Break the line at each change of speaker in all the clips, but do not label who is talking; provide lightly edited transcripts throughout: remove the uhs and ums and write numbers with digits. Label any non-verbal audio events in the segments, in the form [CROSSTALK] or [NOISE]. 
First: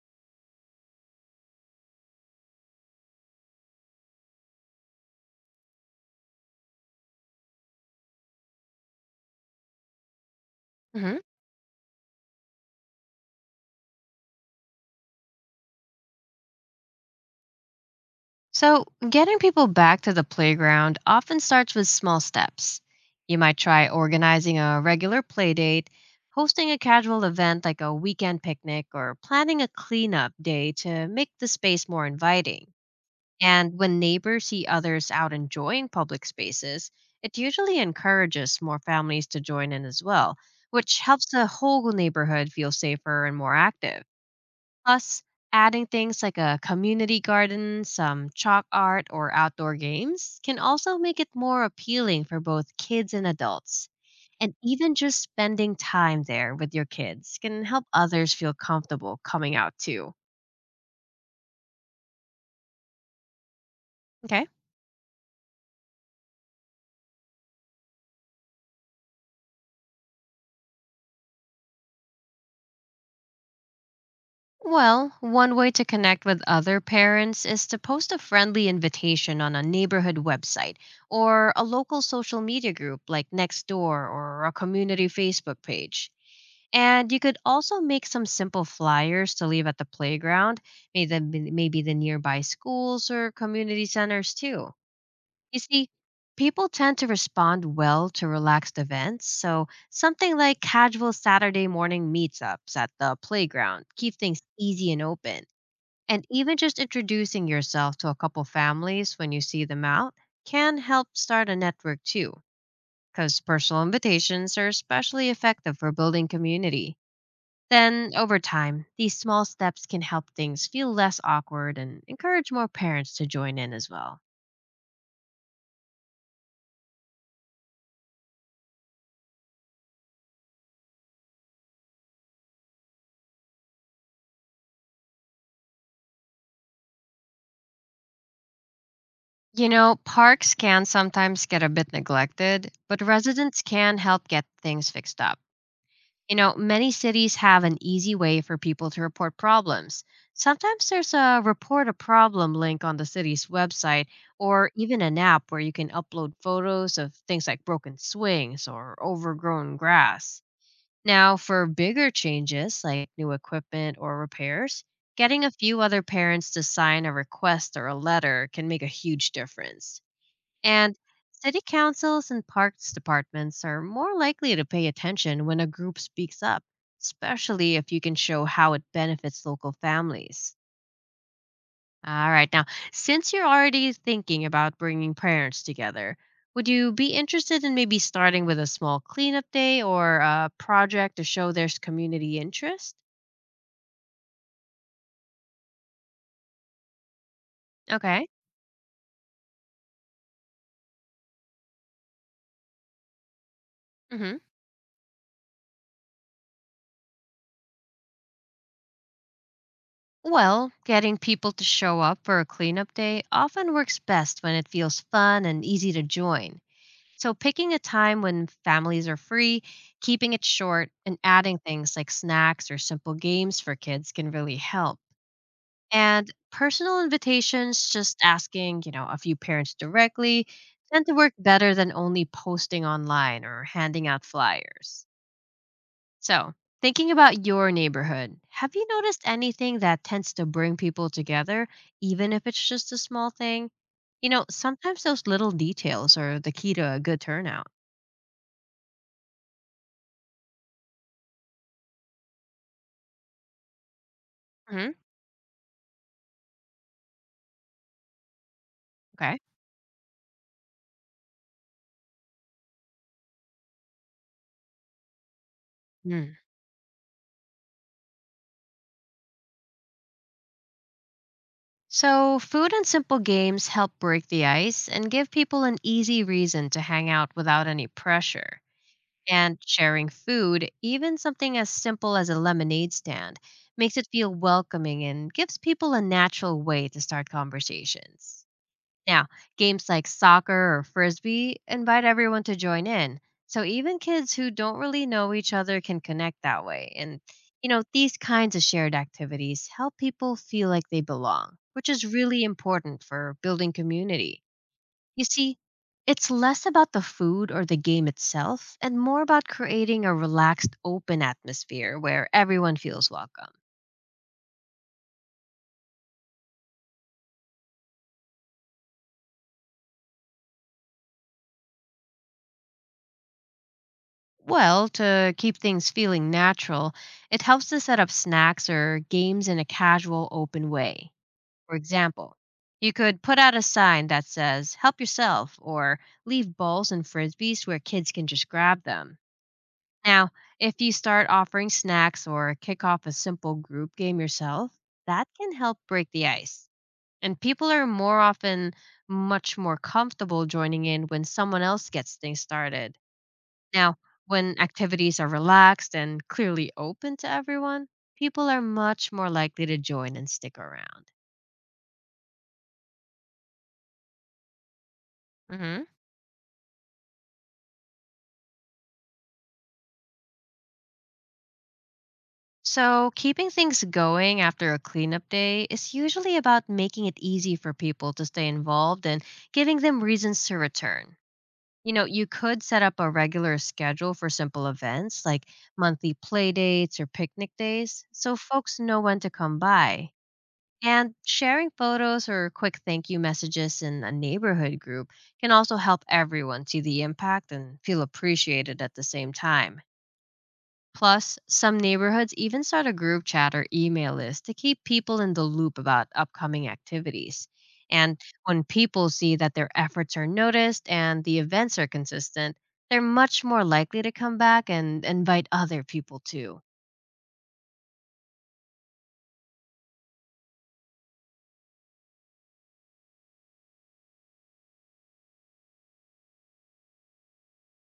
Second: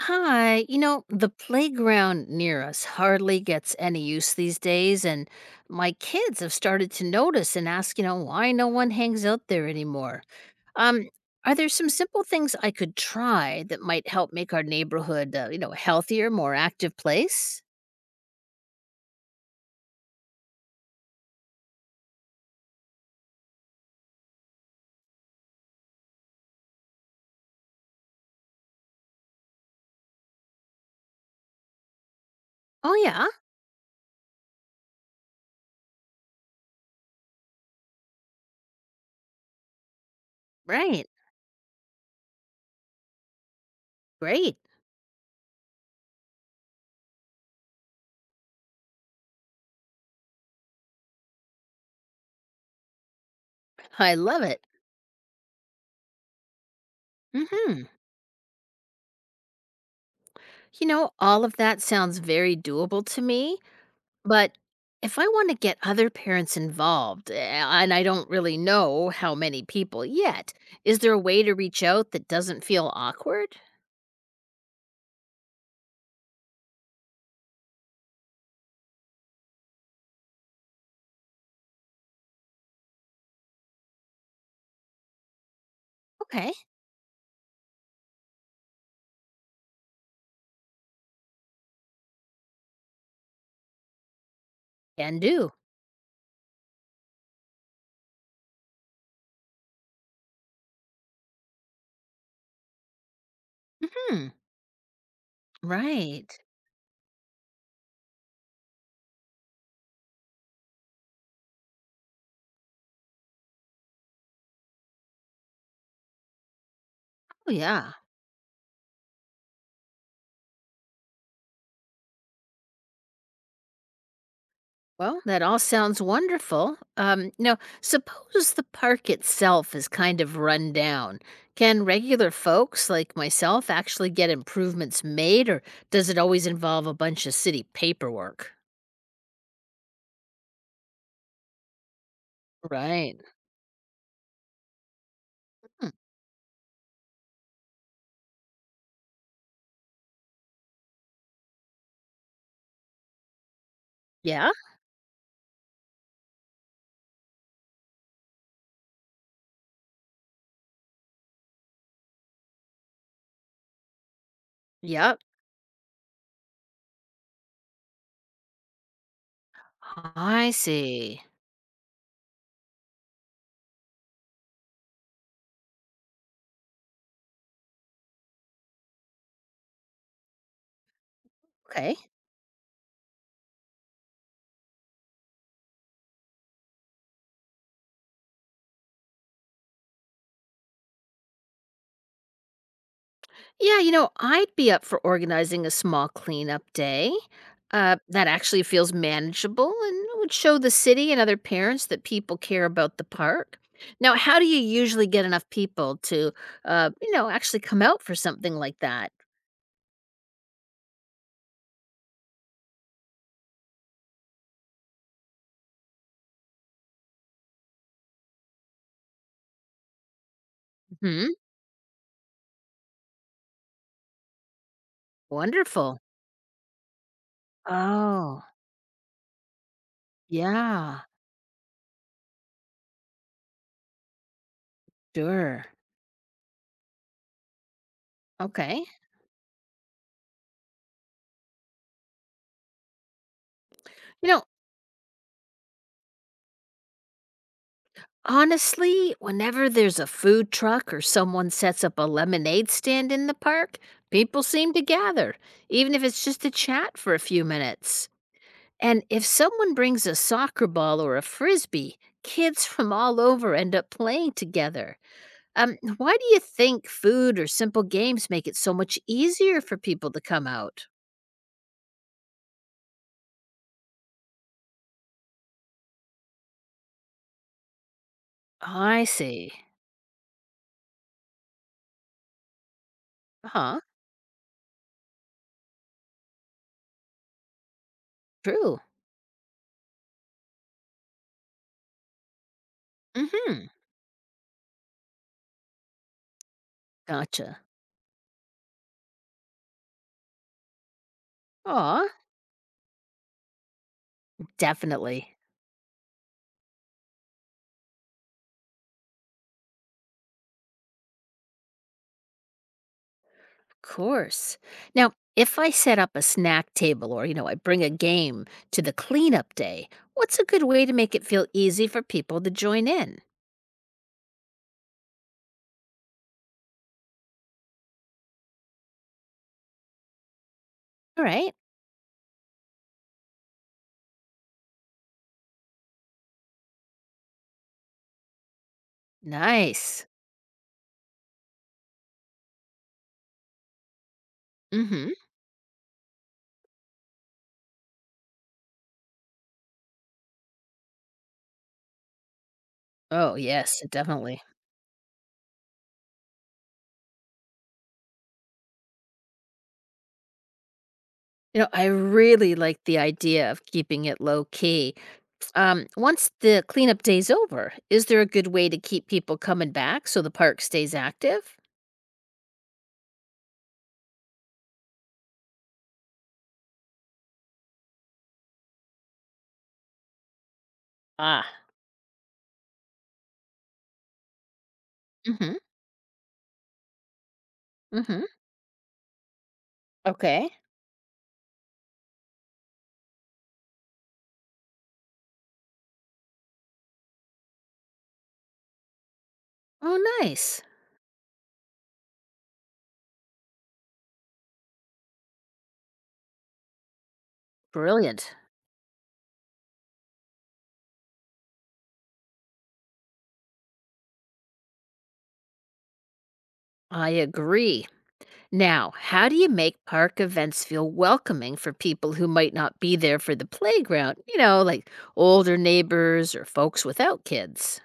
Hi, the playground near us hardly gets any use these days, and my kids have started to notice and ask, why no one hangs out there anymore. Um,
hmm
are there some simple things I could try that might help make our neighborhood, a healthier, more active place?
So, getting people back to the playground often starts with small steps. You might try organizing a regular play date, hosting a casual event like a weekend picnic, or planning a cleanup day to make the space more inviting.
Oh, yeah.
And when neighbors see others out enjoying public spaces, it usually encourages more families to join in as well, which
Right.
helps the whole neighborhood feel safer and more active.
Great.
Plus, adding things like a community garden, some chalk art, or outdoor games can also make it more appealing for both kids and adults.
I love
And
it.
even just spending time there with your kids can help
Hmm.
others feel comfortable coming out too.
All of that sounds very doable to me.
Okay.
But if I want to get other parents involved, and I don't really know how many people yet, is there a way to reach out that doesn't feel awkward?
Well, one way to connect with other parents is to post a friendly invitation on a neighborhood website or a local social media group like Nextdoor or a community Facebook page.
Okay.
And you could also make some simple flyers to leave at the playground, maybe the nearby schools or community centers too.
Can do.
You see, people tend to respond well to relaxed events, so something like casual Saturday morning meetups at the playground keep
Hmm.
things easy and open. And
Right.
even just introducing yourself to a couple families when you see them out can help start a network too, because personal invitations are especially effective for building community.
Oh, yeah.
Then, over time, these small steps can help things feel less awkward and encourage more parents to join in as well.
Well, that all sounds wonderful. Now, suppose the park itself is kind of run down. Can regular folks like myself actually get improvements made, or does it always involve a bunch of city paperwork?
You know, parks can sometimes get a bit neglected, but
Right.
residents can help get things fixed up.
Hmm.
You know, many cities have an easy way for people to report problems. Sometimes there's a report a problem link on the city's website
Yeah.
or even an app where you can upload photos of things like broken swings or overgrown grass. Now, for bigger changes like new equipment or repairs,
Yep.
getting a few other parents to sign a request or a letter can make a huge difference.
I
And
see.
city councils and parks departments are more likely to pay attention when a group speaks up, especially if you can show how it benefits local families.
Okay.
All right, now, since you're already thinking about bringing parents together, would you be interested in maybe starting with a small cleanup day or a project to show there's community interest?
Yeah, I'd be up for organizing a small cleanup day.
Okay.
That actually feels manageable and would show the city and other parents that people care about the park. Now,
hmm
how do you usually get enough people to, actually come out for something like that?
Well, getting people to show up for a cleanup day often works best when it feels fun and easy to join. So, picking a time when families are free, keeping it short, and
Hmm.
adding things like snacks or simple games for kids can really help.
Wonderful.
And personal invitations, just
Oh,
asking, you know, a few parents directly,
yeah,
tend to work better than only posting online or handing out flyers.
sure.
So, thinking about your neighborhood, have
Okay.
you noticed anything that tends to bring people together, even if it's just a small thing? You
You know,
know, sometimes those little details are the key to a good turnout.
honestly, whenever there's a food truck or someone sets up a lemonade stand in the park, people seem to gather, even if it's just to chat for a few minutes. And if
Okay.
someone brings a soccer ball or a frisbee, kids from all over end up playing together. Why do
Mm.
you think food or simple games make it so much easier for people to come out?
So, food and simple games help break the ice and give people an easy reason to hang out without any pressure.
I see.
And sharing food, even something as simple as a lemonade stand,
Huh?
makes it feel welcoming and gives people a natural way to start conversations.
True.
Now, games like soccer or frisbee invite everyone to join in. So
Mm-hmm.
even kids who don't really know each other can connect that way. And,
Gotcha.
you know, these kinds of shared activities help people feel like they belong, which
Aw,
is really important for building community. You
definitely.
see, it's less about the food or the game itself and more about creating a relaxed, open atmosphere where everyone feels welcome.
Course. Now, if I set up a snack table or, I bring a game to the cleanup day, what's a good way to make it feel easy for people to join in?
Well, to keep things feeling natural, it helps to set up snacks or games in a casual, open way.
All right.
For example, you could put out a sign that says, help yourself, or leave balls and frisbees where kids can just grab them.
Nice.
Now, if you start offering snacks or kick off a simple group game yourself,
Hmm.
that can help break the ice. And people are more often much more comfortable joining in when someone else gets things started.
Oh, yes,
Now,
definitely.
when activities are relaxed and clearly open to everyone, people are much more likely to join and stick around.
I really like the idea of keeping it low key.
hmm
Once the cleanup day's over, is there a good way to keep people coming back so the park stays active?
So, keeping things going after a cleanup day is usually about making it easy for people to stay involved and giving them reasons to return.
Ah.
You know, you could set up a regular schedule for simple events like
Hmm.
monthly play dates or picnic days
Mm-hmm.
so folks know when to come by.
Okay.
And sharing photos or quick thank you messages in a neighborhood group can also help everyone see the impact and feel appreciated at the same time.
Oh, nice.
Plus, some neighborhoods even start a group chat or email list to keep people in the loop about upcoming activities. And
Brilliant.
when people see that their efforts are noticed and the events are consistent, they're much more likely to come back and invite other people too.
I agree. Now, how do you make park events feel welcoming for people who might not be there for the playground? Like older neighbors or folks without kids.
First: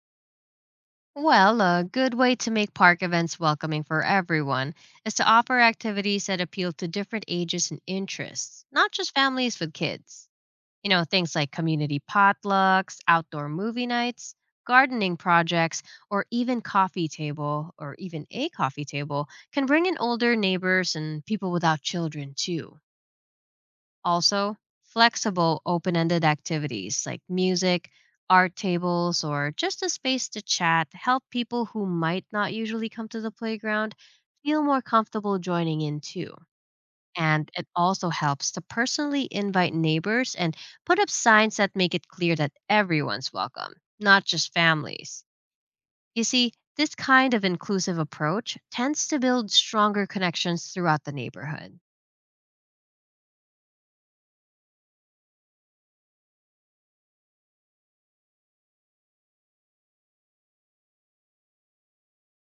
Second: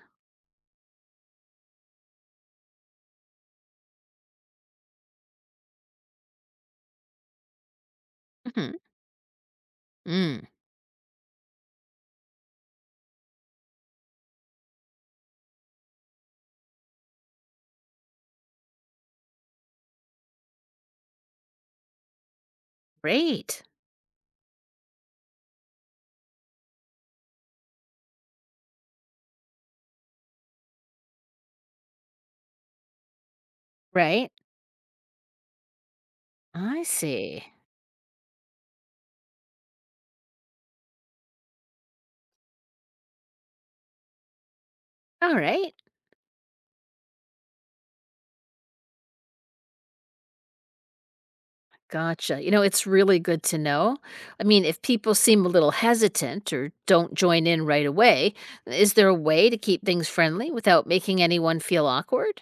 Well, a good way to make park events welcoming for everyone is to offer activities that appeal to different ages and interests,
Hmm.
not just families with kids.
Mm.
You know, things like community potlucks, outdoor movie nights, gardening projects, or even a coffee table, can bring in older neighbors and people without children too.
Great.
Also, flexible, open ended activities like music, art tables, or just a space to chat help people who might not usually come to the playground
Right?
feel more comfortable joining in too.
I see.
And it also helps to personally invite neighbors and put up signs that make it clear that everyone's welcome, not just families.
All right.
You see, this kind of inclusive approach tends to build stronger connections throughout the neighborhood.
Gotcha. It's really good to know. I mean, if people seem a little hesitant or don't join in right away, is there a way to keep things friendly without making anyone feel awkward?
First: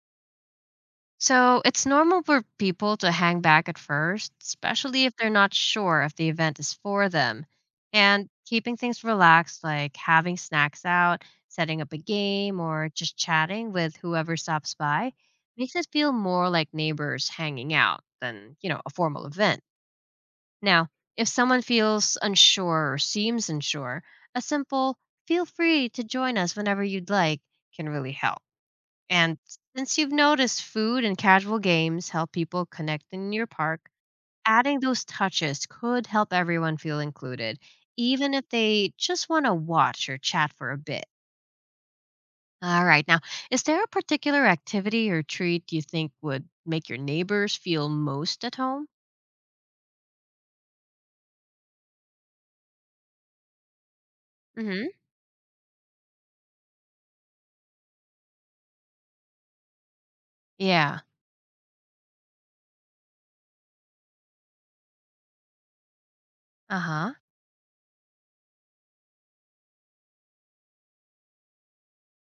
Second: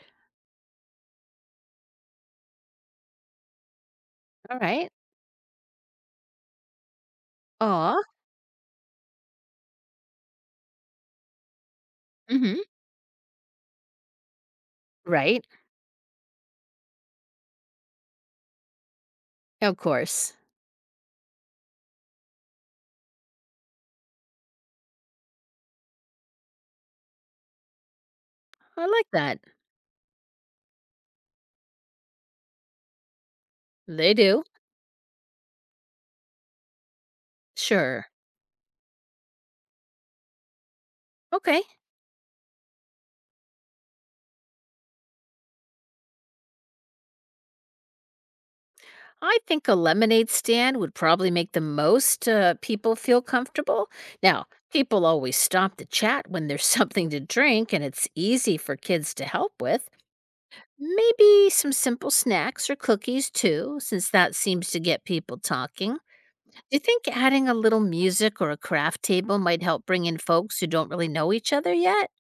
So it's normal for people to hang back at first,
All right.
especially if they're not sure if the event is for them.
Aw.
And keeping things relaxed, like having snacks out, setting up a game,
Hmm.
or just chatting with whoever stops by,
Right.
makes it feel more like neighbors hanging out than, you know, a formal event.
Of course.
Now, if someone feels unsure or seems unsure, a simple feel free to join us whenever you'd like can really help.
I like
And
that.
since you've noticed food and casual games help people connect in your park,
They do.
adding those touches could help everyone feel included,
Sure.
even if they just want to watch or chat for a bit.
Okay.
All right, now, is there a particular activity or treat you think would make your neighbors feel most at home?
I think a lemonade stand would probably make the most people feel comfortable. Now,
hmm
people always stop to chat when there's [LAUGHS] something to drink and it's easy for kids to help with.
Yeah.
Maybe some simple snacks or cookies too, since that seems to get people talking. Do you
Uh
think
huh.
adding a little music or a craft table might help bring in folks who don't really know each other yet?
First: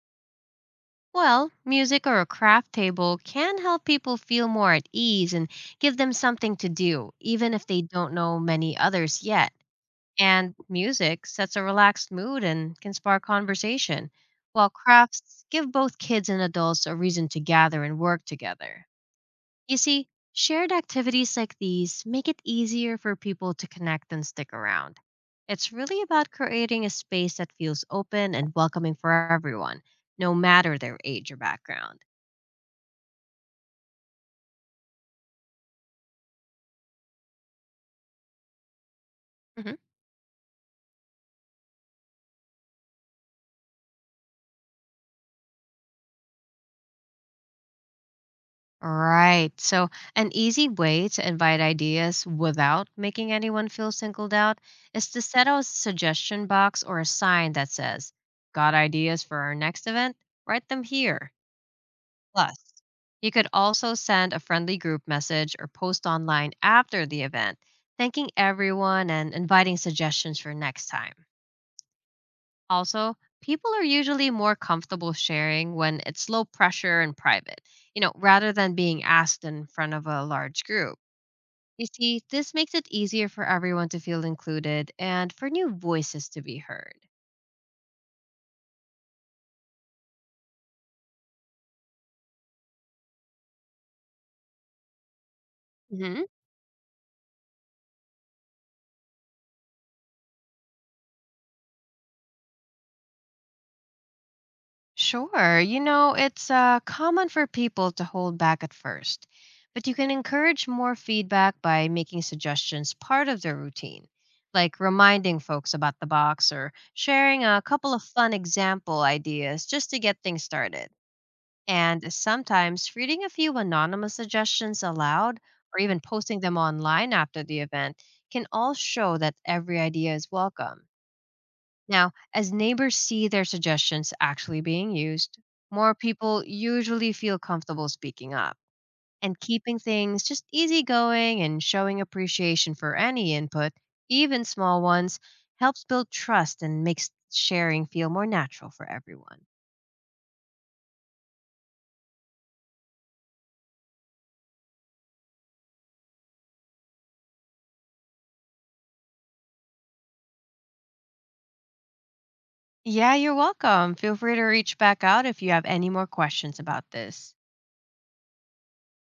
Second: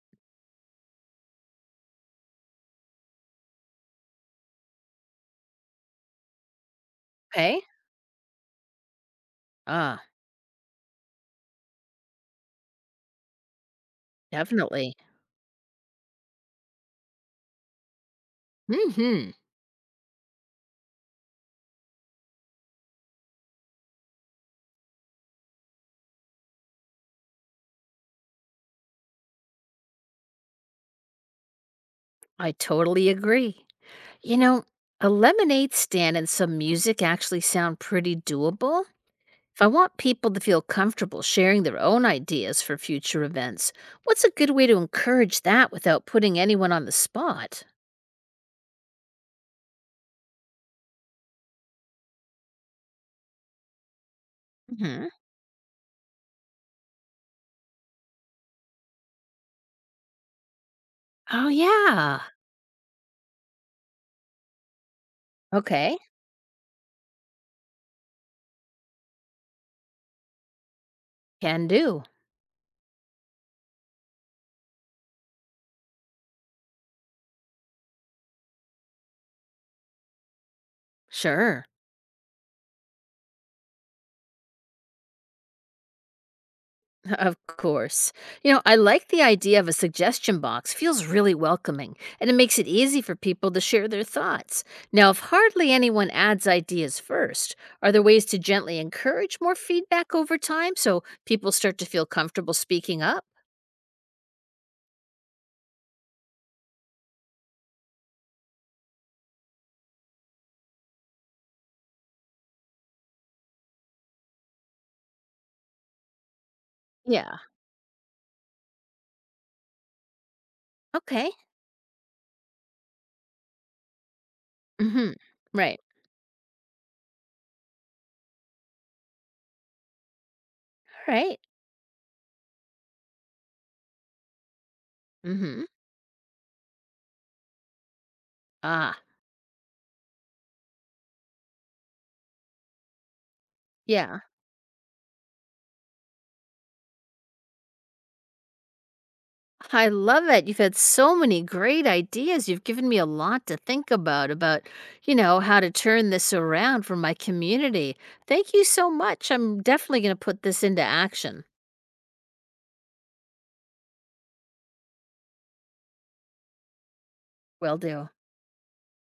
Well, music or a craft table can help people feel more at ease and give them something to do, even
Okay.
if they don't know many others yet.
Ah,
And music sets a relaxed mood and can spark conversation, while
definitely.
crafts give both kids and adults a reason to gather and work together.
Mm hmm.
You see, shared activities like these make it easier for people to connect and stick around. It's really about creating a space that feels open and welcoming for everyone, no matter their age or background.
I totally agree. You know, a lemonade stand and some music actually sound pretty doable. If I want people to feel comfortable sharing their own ideas for future events, what's a good way to encourage that without putting anyone on the spot?
Right. So, an easy way to invite ideas without making anyone feel singled out
Hmm.
is to set out a suggestion box or a sign that says, Got ideas for our next event? Write them here.
Oh, yeah.
Plus, you could also send a friendly group message or
Okay.
post online after the event, thanking everyone and inviting suggestions for next time.
Can do.
Also, people are usually more comfortable sharing when it's low pressure and private, you know, rather than being asked in front of a large group.
Sure.
You see, this makes it easier for everyone to feel included and for new voices to be heard.
Of course. I like the idea of a suggestion box. Feels really welcoming, and it makes it easy for people to share their thoughts. Now, if hardly anyone
Mhm.
adds ideas first, are there ways to gently encourage more feedback over time so people start to feel comfortable speaking up?
Sure. You know, it's common for people to hold back at first, but you can encourage more feedback by making suggestions part of their routine, like reminding folks about the box or
Yeah.
sharing a couple of fun example ideas just to get things started.
Okay.
And sometimes reading a few anonymous suggestions
Mhm.
aloud or
Right.
even posting them online after the event can all show that every idea is welcome.
All right.
Now, as neighbors see their suggestions actually being used,
Mhm.
more people usually feel comfortable speaking up.
Ah.
And keeping things just easygoing and showing appreciation for any input,
Yeah.
even small ones, helps build trust and makes sharing feel more natural for everyone.
I love it. You've had so many great ideas. You've given me a lot to think about, how to turn this around for my community. Thank you so much. I'm definitely going to put this into action.
Yeah, you're welcome. Feel free to reach back out if you have any more questions about this.
Will do.